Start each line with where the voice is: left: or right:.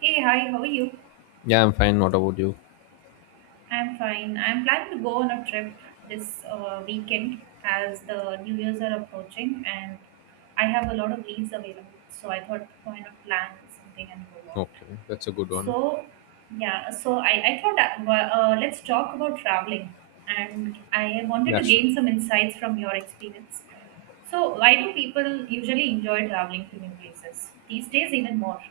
right: Hey, hi, how are you?
left: Yeah, I'm fine. What about you?
right: I'm fine. I'm planning to go on a trip this weekend, as the New Year's are approaching and I have a lot of leaves available. So I thought, why not plan something and go out?
left: Okay, that's a good one.
right: So, so I thought, let's talk about traveling. And I wanted
left: Yeah,
right: to
left: sure.
right: gain some insights from your experience. So, why do people usually enjoy traveling to new places? These days, even more.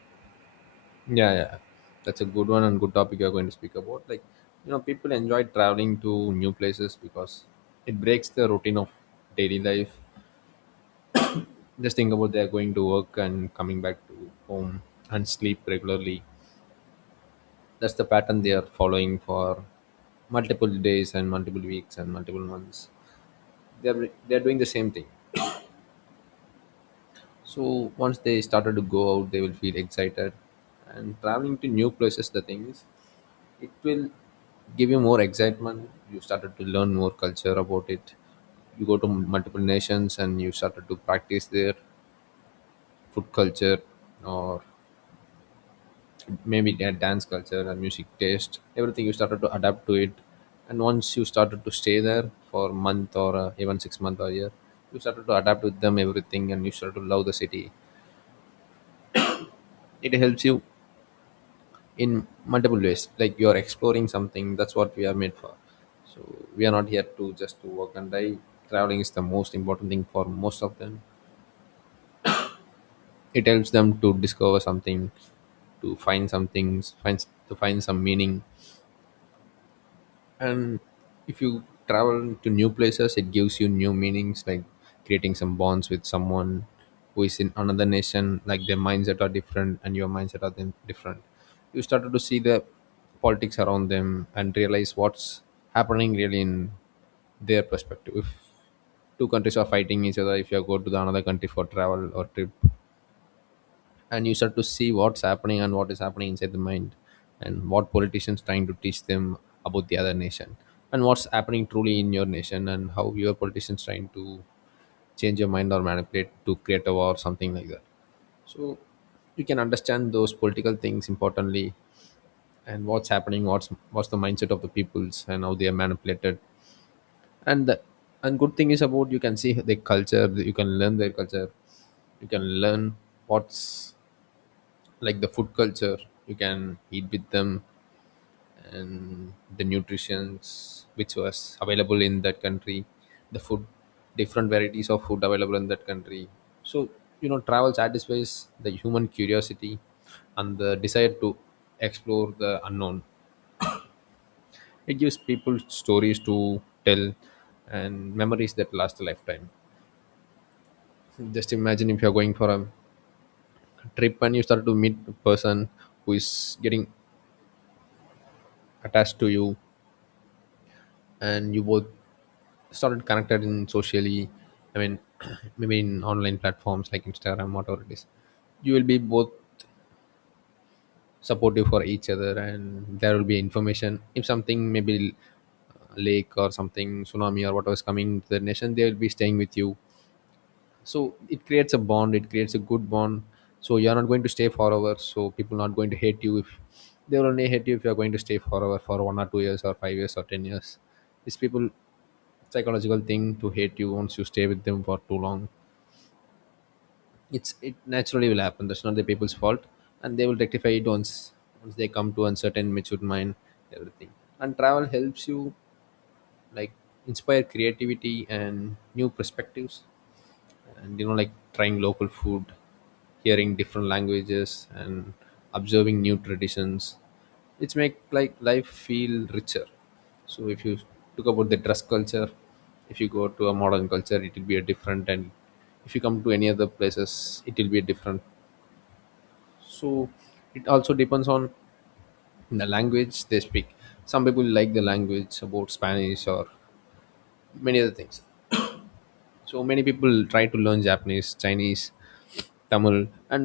left: Yeah, yeah. That's a good one and good topic you're going to speak about. People enjoy traveling to new places because it breaks the routine of daily life. Just think about they're going to work and coming back to home and sleep regularly. That's the pattern they are following for multiple days and multiple weeks and multiple months. They're doing the same thing. So once they started to go out, they will feel excited. And traveling to new places, the thing is, it will give you more excitement. You started to learn more culture about it. You go to multiple nations and you started to practice their food culture or maybe their dance culture and music taste. Everything you started to adapt to it. And once you started to stay there for a month or even 6 months or a year, you started to adapt with them everything and you started to love the city. It helps you in multiple ways, like you are exploring something. That's what we are made for, so we are not here to just to work and die. Traveling is the most important thing for most of them. It helps them to discover something, to find some things, find some meaning. And if you travel to new places, it gives you new meanings, like creating some bonds with someone who is in another nation. Like their mindset are different and your mindset are then different. You started to see the politics around them and realize what's happening really in their perspective. If two countries are fighting each other, if you go to the another country for travel or trip and you start to see what's happening, and what is happening inside the mind, and what politicians trying to teach them about the other nation, and what's happening truly in your nation, and how your politicians trying to change your mind or manipulate to create a war or something like that. So you can understand those political things importantly, and what's happening, what's the mindset of the peoples and how they are manipulated. And the, and good thing is about you can see their culture, you can learn their culture, you can learn what's like the food culture, you can eat with them, and the nutritions which was available in that country, the food, different varieties of food available in that country. So you know, travel satisfies the human curiosity and the desire to explore the unknown. It gives people stories to tell and memories that last a lifetime. Just imagine if you're going for a trip and you start to meet a person who is getting attached to you, and you both started connected in socially. I mean, maybe in online platforms like Instagram, whatever it is, you will be both supportive for each other, and there will be information if something, maybe lake or something, tsunami or whatever is coming to the nation, they will be staying with you. So it creates a bond, it creates a good bond. So you're not going to stay forever, so people not going to hate you. If they will only hate you if you're going to stay forever for 1 or 2 years or 5 years or 10 years. These people psychological thing to hate you once you stay with them for too long. It naturally will happen. That's not the people's fault, and they will rectify it once they come to uncertain matured mind, everything. And travel helps you, like, inspire creativity and new perspectives. And you know, like, trying local food, hearing different languages, and observing new traditions, which make like life feel richer. So if you talk about the dress culture, if you go to a modern culture, it will be a different, and if you come to any other places, it will be different. So it also depends on the language they speak. Some people like the language about Spanish or many other things. So many people try to learn Japanese, Chinese, Tamil, and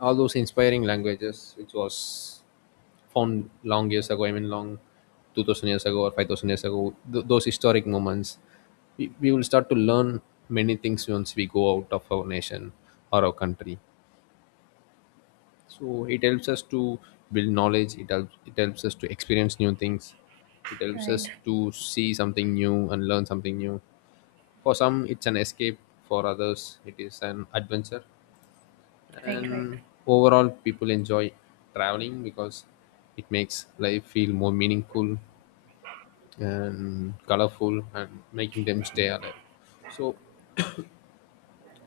left: all those inspiring languages which was found long years ago. I mean long 2000 years ago or 5000 years ago, those historic moments. We will start to learn many things once we go out of our nation or our country. So it helps us to build knowledge, it helps, it helps us to experience new things, it helps
right: Right,
left: us to see something new and learn something new. For some, it's an escape, for others, it is an adventure.
right: right, right,
left: And overall, people enjoy traveling because it makes life feel more meaningful and colorful and making them stay alive. So,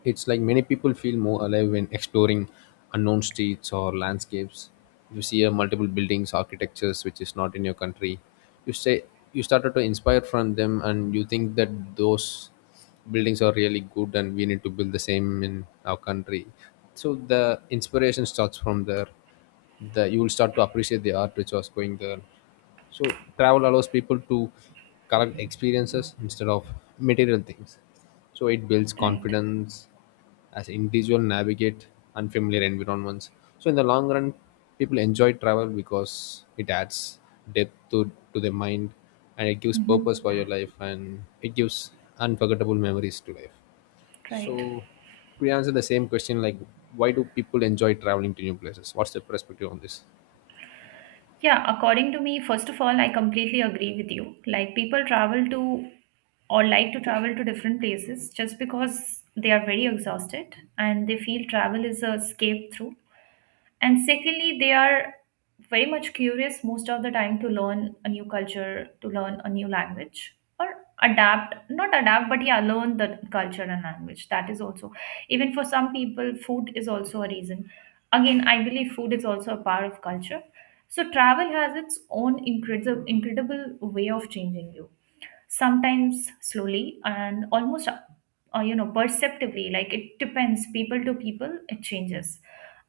left: it's like many people feel more alive when exploring unknown streets or landscapes. You see multiple buildings, architectures which is not in your country. You say you started to inspire from them, and you think that those buildings are really good, and we need to build the same in our country. So the inspiration starts from there. The you will start to appreciate the art which was going there. So travel allows people to collect experiences instead of material things. So it builds
right: right.
left: confidence as individual navigate unfamiliar environments. So in the long run, people enjoy travel because it adds depth to their mind, and it gives purpose for
right: Hmm.
left: your life, and it gives unforgettable memories to life.
right: Right.
left: So we answer the same question, like, why do people enjoy traveling to new places? What's the perspective on this?
right: Yeah, according to me, first of all, I completely agree with you. Like, people travel to or like to travel to different places just because they are very exhausted and they feel travel is a escape through, and secondly they are very much curious most of the time to learn a new culture, to learn a new language, or adapt, not adapt, but yeah, learn the culture and language. That is also, even for some people, food is also a reason. Again, I believe food is also a part of culture. So travel has its own incredible incredible way of changing you, sometimes slowly and almost you know, perceptively. Like, it depends people to people, it changes,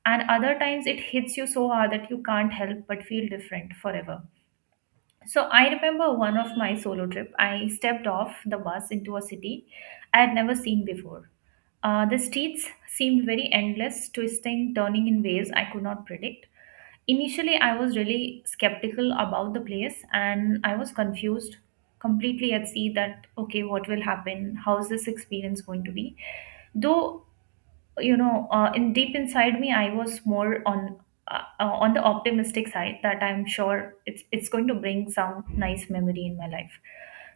right: and other times it hits you so hard that you can't help but feel different forever. So I remember one of my solo trip, I stepped off the bus into a city I had never seen before. The streets seemed very endless, twisting, turning in ways I could not predict. Initially, I was really skeptical about the place and I was confused, completely at sea that, okay, what will happen? How is this experience going to be? Though, you know, in deep inside me, I was more on. On the optimistic side that I'm sure it's going to bring some nice memory in my life.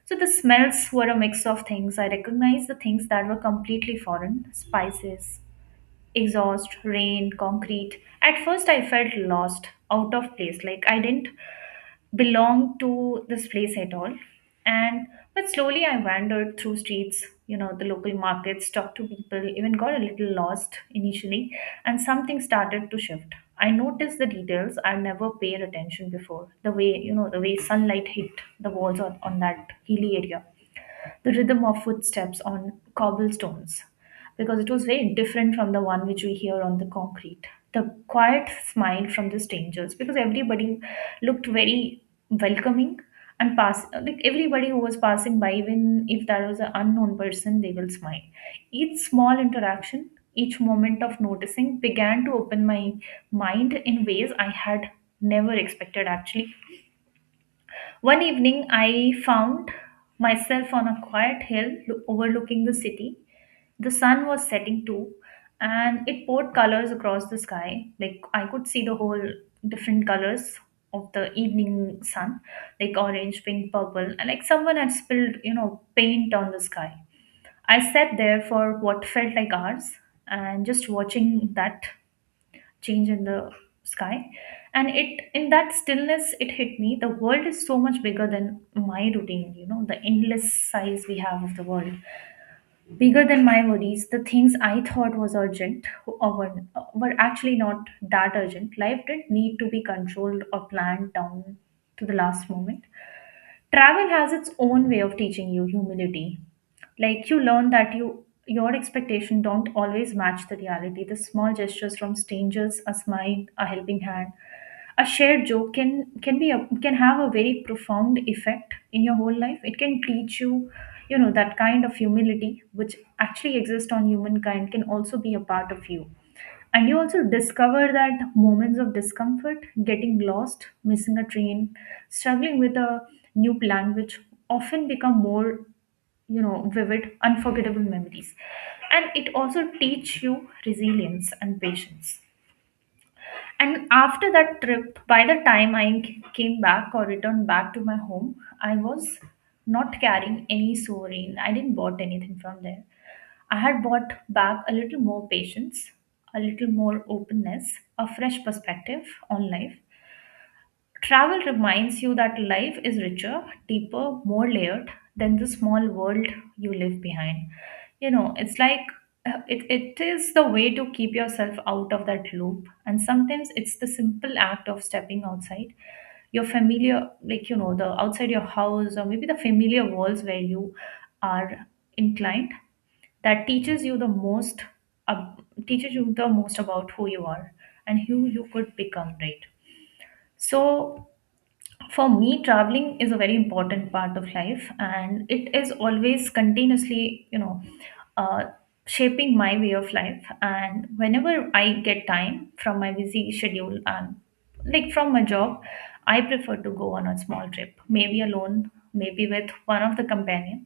right: So the smells were a mix of things I recognized, the things that were completely foreign: spices, exhaust, rain, concrete. At first, I felt lost, out of place, like I didn't belong to this place at all. And but slowly, I wandered through streets, you know, the local markets, talked to people, even got a little lost initially, and something started to shift. I noticed the details I never paid attention before. The way, you know, the way sunlight hit the walls on that hilly area, the rhythm of footsteps on cobblestones, because it was very different from the one which we hear on the concrete. The quiet smile from the strangers, because everybody looked very welcoming, and pass, like everybody who was passing by, even if that was an unknown person, they will smile. Each small interaction, each moment of noticing began to open my mind in ways I had never expected actually. One evening, I found myself on a quiet hill overlooking the city. The sun was setting too, and it poured colors across the sky. Like, I could see the whole different colors of the evening sun, like orange, pink, purple, and like someone had spilled, you know, paint on the sky. I sat there for what felt like hours and just watching that change in the sky. And it, in that stillness, it hit me: the world is so much bigger than my routine, you know, the endless size we have of the world, bigger than my worries. The things I thought was urgent or were actually not that urgent. Life didn't need to be controlled or planned down to the last moment. Travel has its own way of teaching you humility. Like, you learn that you, your expectation don't always match the reality. The small gestures from strangers, a smile, a helping hand, a shared joke can be a, can have a very profound effect in your whole life. It can teach you, you know, that kind of humility which actually exists on humankind can also be a part of you, and you also discover that moments of discomfort, getting lost, missing a train, struggling with a new language often become more, you know, vivid, unforgettable memories. And it also teach you resilience and patience. And after that trip, by the time I came back or returned back to my home, I was not carrying any souvenir. I didn't bought anything from there. I had brought back a little more patience, a little more openness, a fresh perspective on life. Travel reminds you that life is richer, deeper, more layered than the small world you live behind. You know, it's like it is the way to keep yourself out of that loop. And sometimes it's the simple act of stepping outside your familiar, like, you know, the outside your house, or maybe the familiar walls where you are inclined, that teaches you the most, uh, teaches you the most about who you are and who you could become, right? So for me, traveling is a very important part of life, and it is always continuously, you know, uh, shaping my way of life. And whenever I get time from my busy schedule and like from my job, I prefer to go on a small trip, maybe alone, maybe with one of the companion.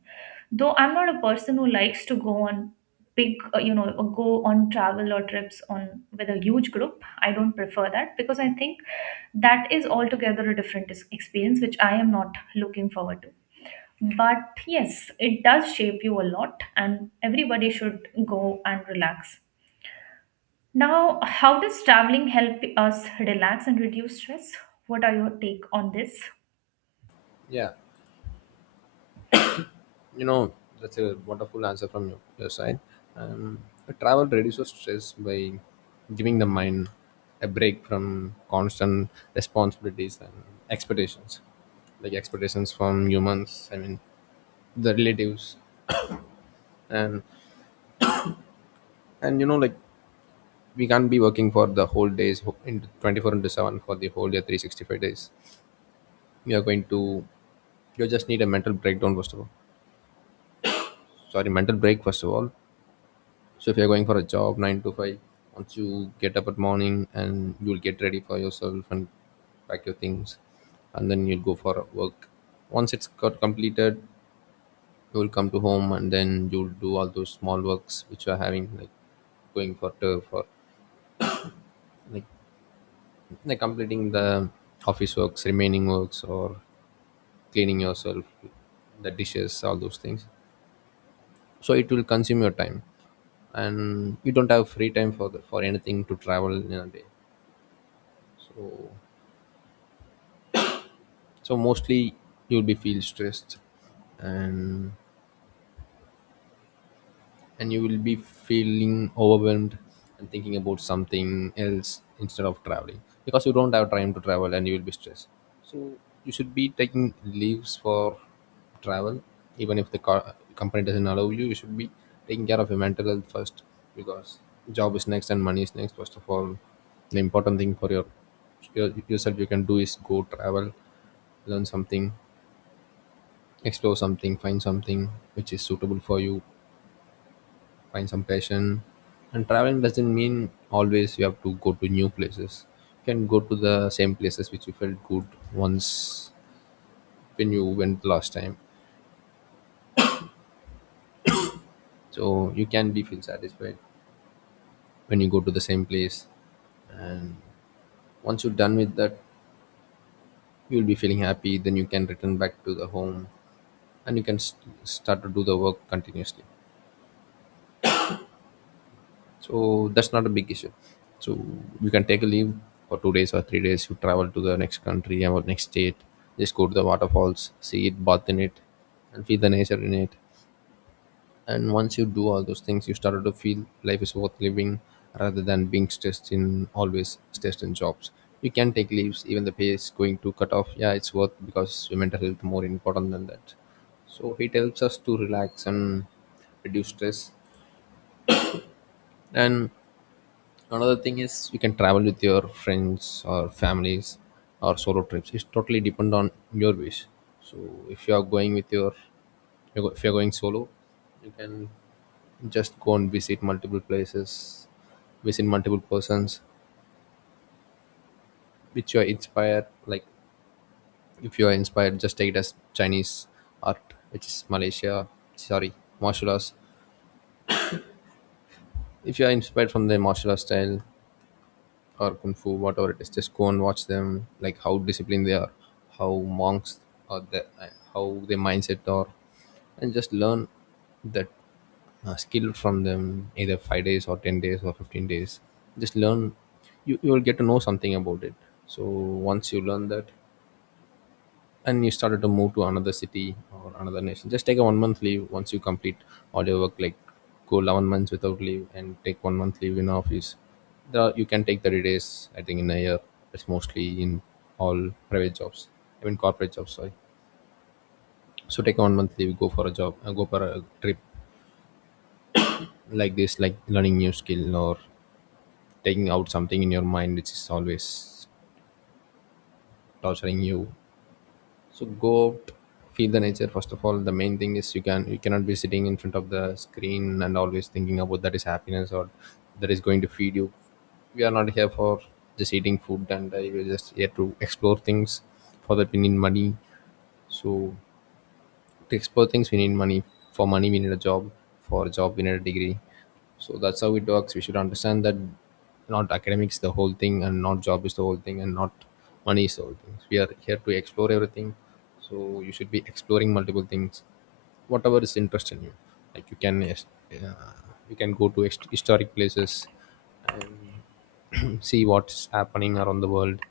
right: Though I'm not a person who likes to go on big, you know, or go on travel or trips on with a huge group. I don't prefer that, because I think that is altogether a different experience, which I am not looking forward to. But yes, it does shape you a lot, and everybody should go and relax. Now, how does traveling help us relax and reduce stress? What are your take on this?
left: Yeah. You know, that's a wonderful answer from your side. Um, Travel reduces stress by giving the mind a break from constant responsibilities and expectations, like expectations from humans. I mean, the relatives, and and you know, like, we can't be working for the whole days in 24 into 7 for the whole year 365 days. You are going to You just need a mental breakdown first of all. Sorry, mental break first of all. So if you're going for a job nine to five, once you get up at morning and you'll get ready for yourself and pack your things, and then you'll go for work. Once it's got completed, you will come to home and then you'll do all those small works which you are having, like going for turf like, like completing the office works, remaining works, or cleaning yourself, the dishes, all those things. So it will consume your time and you don't have free time for for anything to travel in a day. So so mostly you'll be feel stressed, and and you will be feeling overwhelmed and thinking about something else instead of traveling because you don't have time to travel and you will be stressed. So you should be taking leaves for travel. Even if the company doesn't allow you, you should be taking care of your mental health first, because job is next and money is next. First of all, the important thing for your yourself you can do is go travel, learn something, explore something, find something which is suitable for you, find some passion. And traveling doesn't mean always you have to go to new places. You can go to the same places which you felt good once when you went last time. So you can be feel satisfied when you go to the same place. And once you're done with that, you'll be feeling happy, then you can return back to the home and you can start to do the work continuously. So that's not a big issue. So you can take a leave for 2 days or 3 days. You travel to the next country or next state, just go to the waterfalls, see it, bath in it, and feel the nature in it. And once you do all those things, you started to feel life is worth living, rather than being stressed in, always stressed in jobs. You can take leaves even the pay is going to cut off. Yeah, it's worth because your mental health more important than that. So it helps us to relax and reduce stress. And another thing is you can travel with your friends or families or solo trips. It's totally depend on your wish. So if you are going with your you if you're going solo, you can just go and visit multiple places, visit multiple persons, which you are inspired. Like if you are inspired, just take it as Chinese art, which is Malaysia. Sorry, martial arts. If you are inspired from the martial arts style, or kung fu whatever it is, just go and watch them, like how disciplined they are, how monks are the, how their mindset are, and just learn that skill from them either 5 days or 10 days or 15 days. Just learn, you will get to know something about it. So once you learn that and you started to move to another city or another nation, just take a 1 month leave once you complete all your work. Like go 11 months without leave and take 1 month leave in office. The you can take 30 days I think in a year. It's mostly in all private jobs, I mean corporate jobs, sorry. So take a 1 month leave, go for a job, go for a trip like this, like learning new skill or taking out something in your mind which is always torturing you. So go out, feel the nature. First of all, the main thing is you cannot be sitting in front of the screen and always thinking about that is happiness or that is going to feed you. We are not here for just eating food, and you're just here to explore things for the opinion money. So to explore things we need money, for money we need a job, for a job we need a degree. So that's how it works. We should understand that not academics the whole thing, and not job is the whole thing, and not money is the whole thing. We are here to explore everything. So you should be exploring multiple things whatever is interest in you. Like you can, yes, uh, you can go to historic places and see what's happening around the world.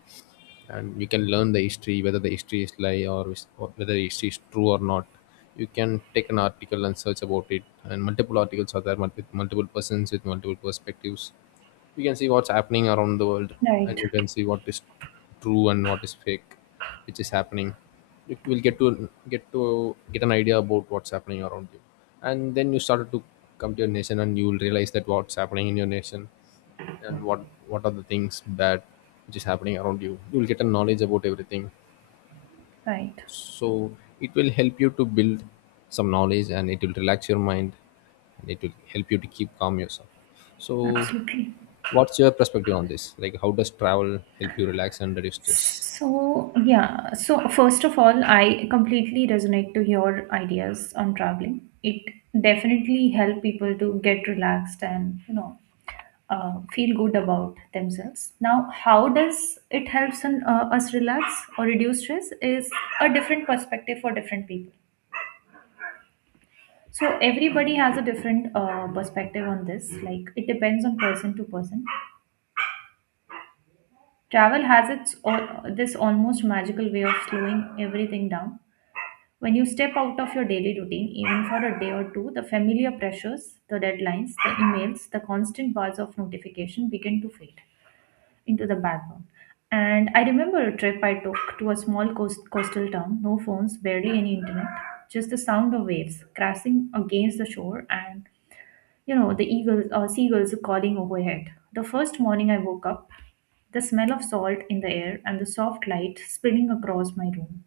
left: And you can learn the history, whether the history is lie, or whether the history is true or not. You can take an article and search about it, and multiple articles are there, with multiple persons with multiple perspectives. You can see what's happening around the world. And
right: Right,
left: you can see what is true and what is fake which is happening. You will get an idea about what's happening around you. And then you started to come to your nation and you will realize that what's happening in your nation, and what are the things that which is happening around you. You'll get a knowledge about everything.
right: right,
left: So it will help you to build some knowledge, and it will relax your mind, and it will help you to keep calm yourself. So
right: absolutely.
left: what's your perspective on this, like, how does travel help you relax and reduce stress?
right: So, yeah. So, first of all, I completely resonate to your ideas on traveling. It definitely help people to get relaxed and, you know, feel good about themselves. Now, how does it helps in, us relax or reduce stress is a different perspective for different people. So, everybody has a different perspective on this. Like, it depends on person to person. Travel has its this almost magical way of slowing everything down. When you step out of your daily routine, even for a day or two, the familiar pressures, the deadlines, the emails, the constant buzz of notification begin to fade into the background. And I remember a trip I took to a small coastal town, no phones, barely any internet, just the sound of waves crashing against the shore and, you know, the eagles or seagulls calling overhead. The first morning I woke up, the smell of salt in the air and the soft light spilling across my room,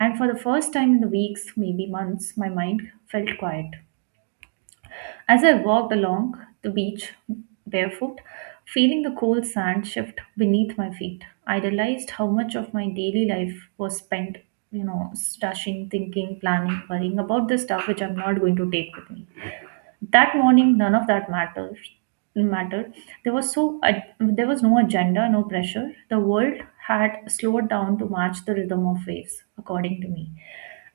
right: and for the first time in the weeks, maybe months, my mind felt quiet. As I walked along the beach barefoot, feeling the cold sand shift beneath my feet, I realized how much of my daily life was spent, you know, stashing, thinking, planning, worrying about the stuff which I'm not going to take with me. That morning, none of that matters mattered there was so there was no agenda, no pressure. The world had slowed down to match the rhythm of waves, according to me.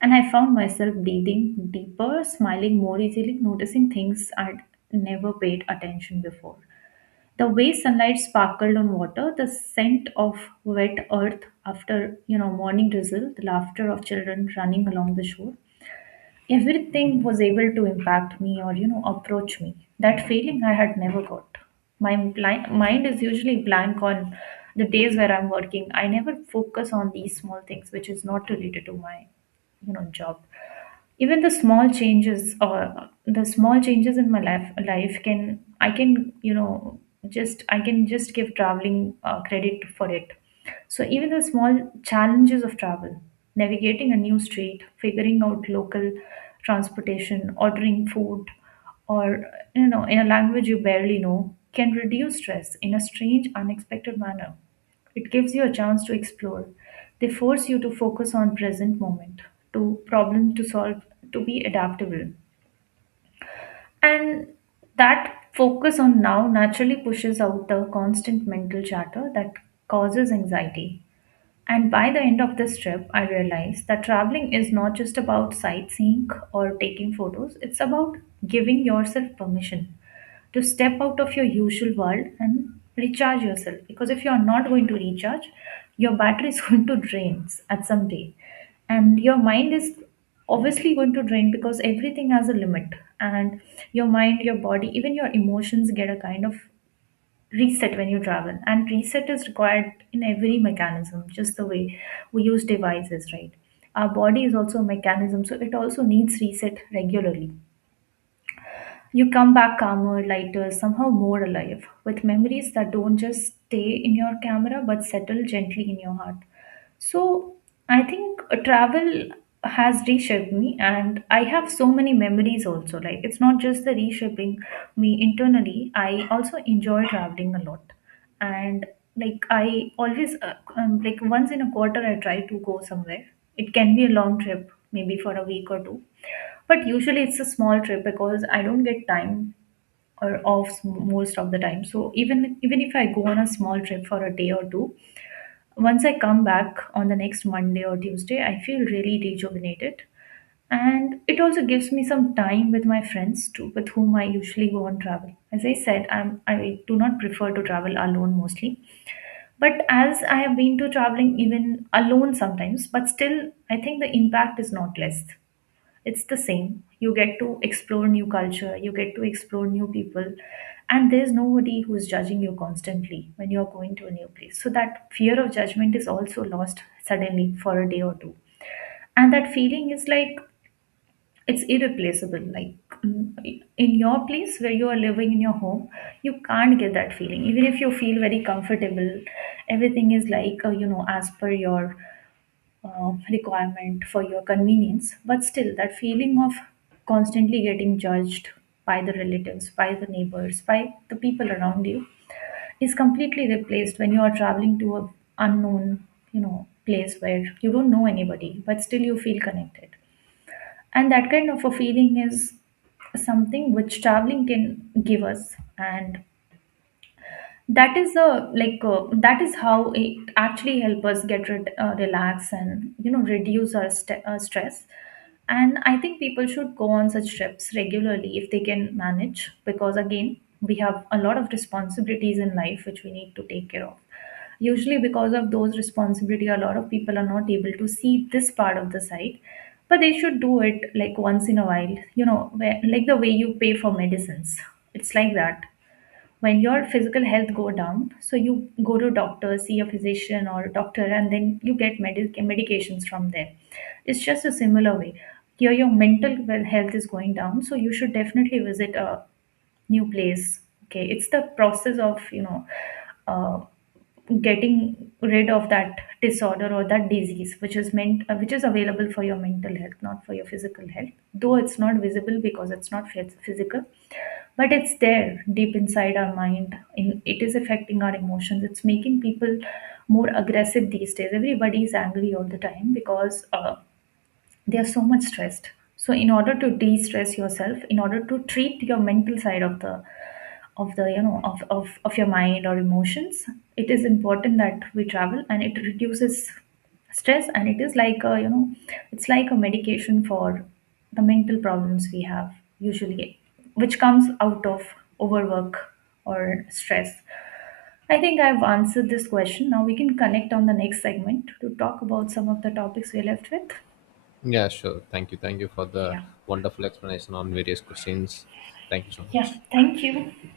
right: And I found myself breathing deeper, smiling more easily, noticing things I'd never paid attention before: the way sunlight sparkled on water, the scent of wet earth after, you know, morning drizzle, the laughter of children running along the shore. Everything was able to impact me, or you know, approach me. That feeling I had never got. My mind is usually blank on the days where I'm working. I never focus on these small things which is not related to my, you know, job. Even the small changes, or the small changes in my life, life can I can, you know, just I can just give traveling credit for it. So even the small challenges of travel, navigating a new street, figuring out local transportation, ordering food, or you know, in a language you barely know, can reduce stress in a strange, unexpected manner. It gives you a chance to explore. They force you to focus on present moment, to problem to solve, to be adaptable. And that focus on now naturally pushes out the constant mental chatter that causes anxiety. And by the end of this trip, I realized that traveling is not just about sightseeing or taking photos, it's about giving yourself permission to step out of your usual world and recharge yourself, because if you are not going to recharge, your battery is going to drain at some day, and your mind is obviously going to drain because everything has a limit. And your mind, your body, even your emotions get a kind of reset when you travel, and reset is required in every mechanism, just the way we use devices, right? Our body is also a mechanism, so it also needs reset regularly. You come back calmer, lighter, somehow more alive, with memories that don't just stay in your camera but settle gently in your heart. So, I think travel has reshaped me, and I have so many memories also. Like, it's not just the reshaping me internally, I also enjoy traveling a lot and like, I always like, once in a quarter I try to go somewhere. It can be a long trip, maybe for a week or two, but usually it's a small trip because I don't get time or off s- most of the time. So even if I go on a small trip for a day or two, once I come back on the next monday or tuesday, I feel really rejuvenated. And it also gives me some time with my friends too, with whom I usually go on travel, as I said, i do not prefer to travel alone mostly. But as I have been to traveling even alone sometimes, but still, I think the impact is not less. It's the same. You get to explore new culture, you get to explore new people, and there's nobody who's judging you constantly when you're going to a new place. So that fear of judgment is also lost suddenly for a day or two. And that feeling is like, it's irreplaceable, like in your place where you are living, in your home, you can't get that feeling even if you feel very comfortable. Everything is like, you know, as per your requirement, for your convenience, but still that feeling of constantly getting judged by the relatives, by the neighbors, by the people around you is completely replaced when you are traveling to a unknown, you know, place where you don't know anybody but still you feel connected. And that kind of a feeling is something which traveling can give us. And that is a like, that is how it actually help us get rid, relax and you know reduce our stress. And I think people should go on such trips regularly if they can manage, because again, we have a lot of responsibilities in life which we need to take care of. Usually, because of those responsibility, a lot of people are not able to see this part of the site, but they should do it like once in a while. You know, where, like the way you pay for medicines. It's like that. When your physical health go down, so you go to doctor, see a physician or a doctor, and then you get medications from there. It's just a similar way. Here, your mental health is going down, so you should definitely visit a new place. Okay, it's the process of, you know, uh, getting rid of that disorder or that disease which is meant, which is available for your mental health, not for your physical health, though it's not visible because it's not physical, but it's there deep inside our mind in, it is affecting our emotions. It's making people more aggressive these days. Everybody is angry all the time because they are so much stressed. So in order to de-stress yourself, in order to treat your mental side of the you know of your mind or emotions, it is important that we travel, and it reduces stress. And it is like, a you know, it's like a medication for the mental problems we have usually, which comes out of overwork or stress. I think I've answered this question. Now we can connect on the next segment to talk about some of the topics we're left with.
left: Yeah, sure, thank you for the
right: Yeah.
left: wonderful explanation on various questions. Thank you so
right: Yeah,
left: much.
right: thank you.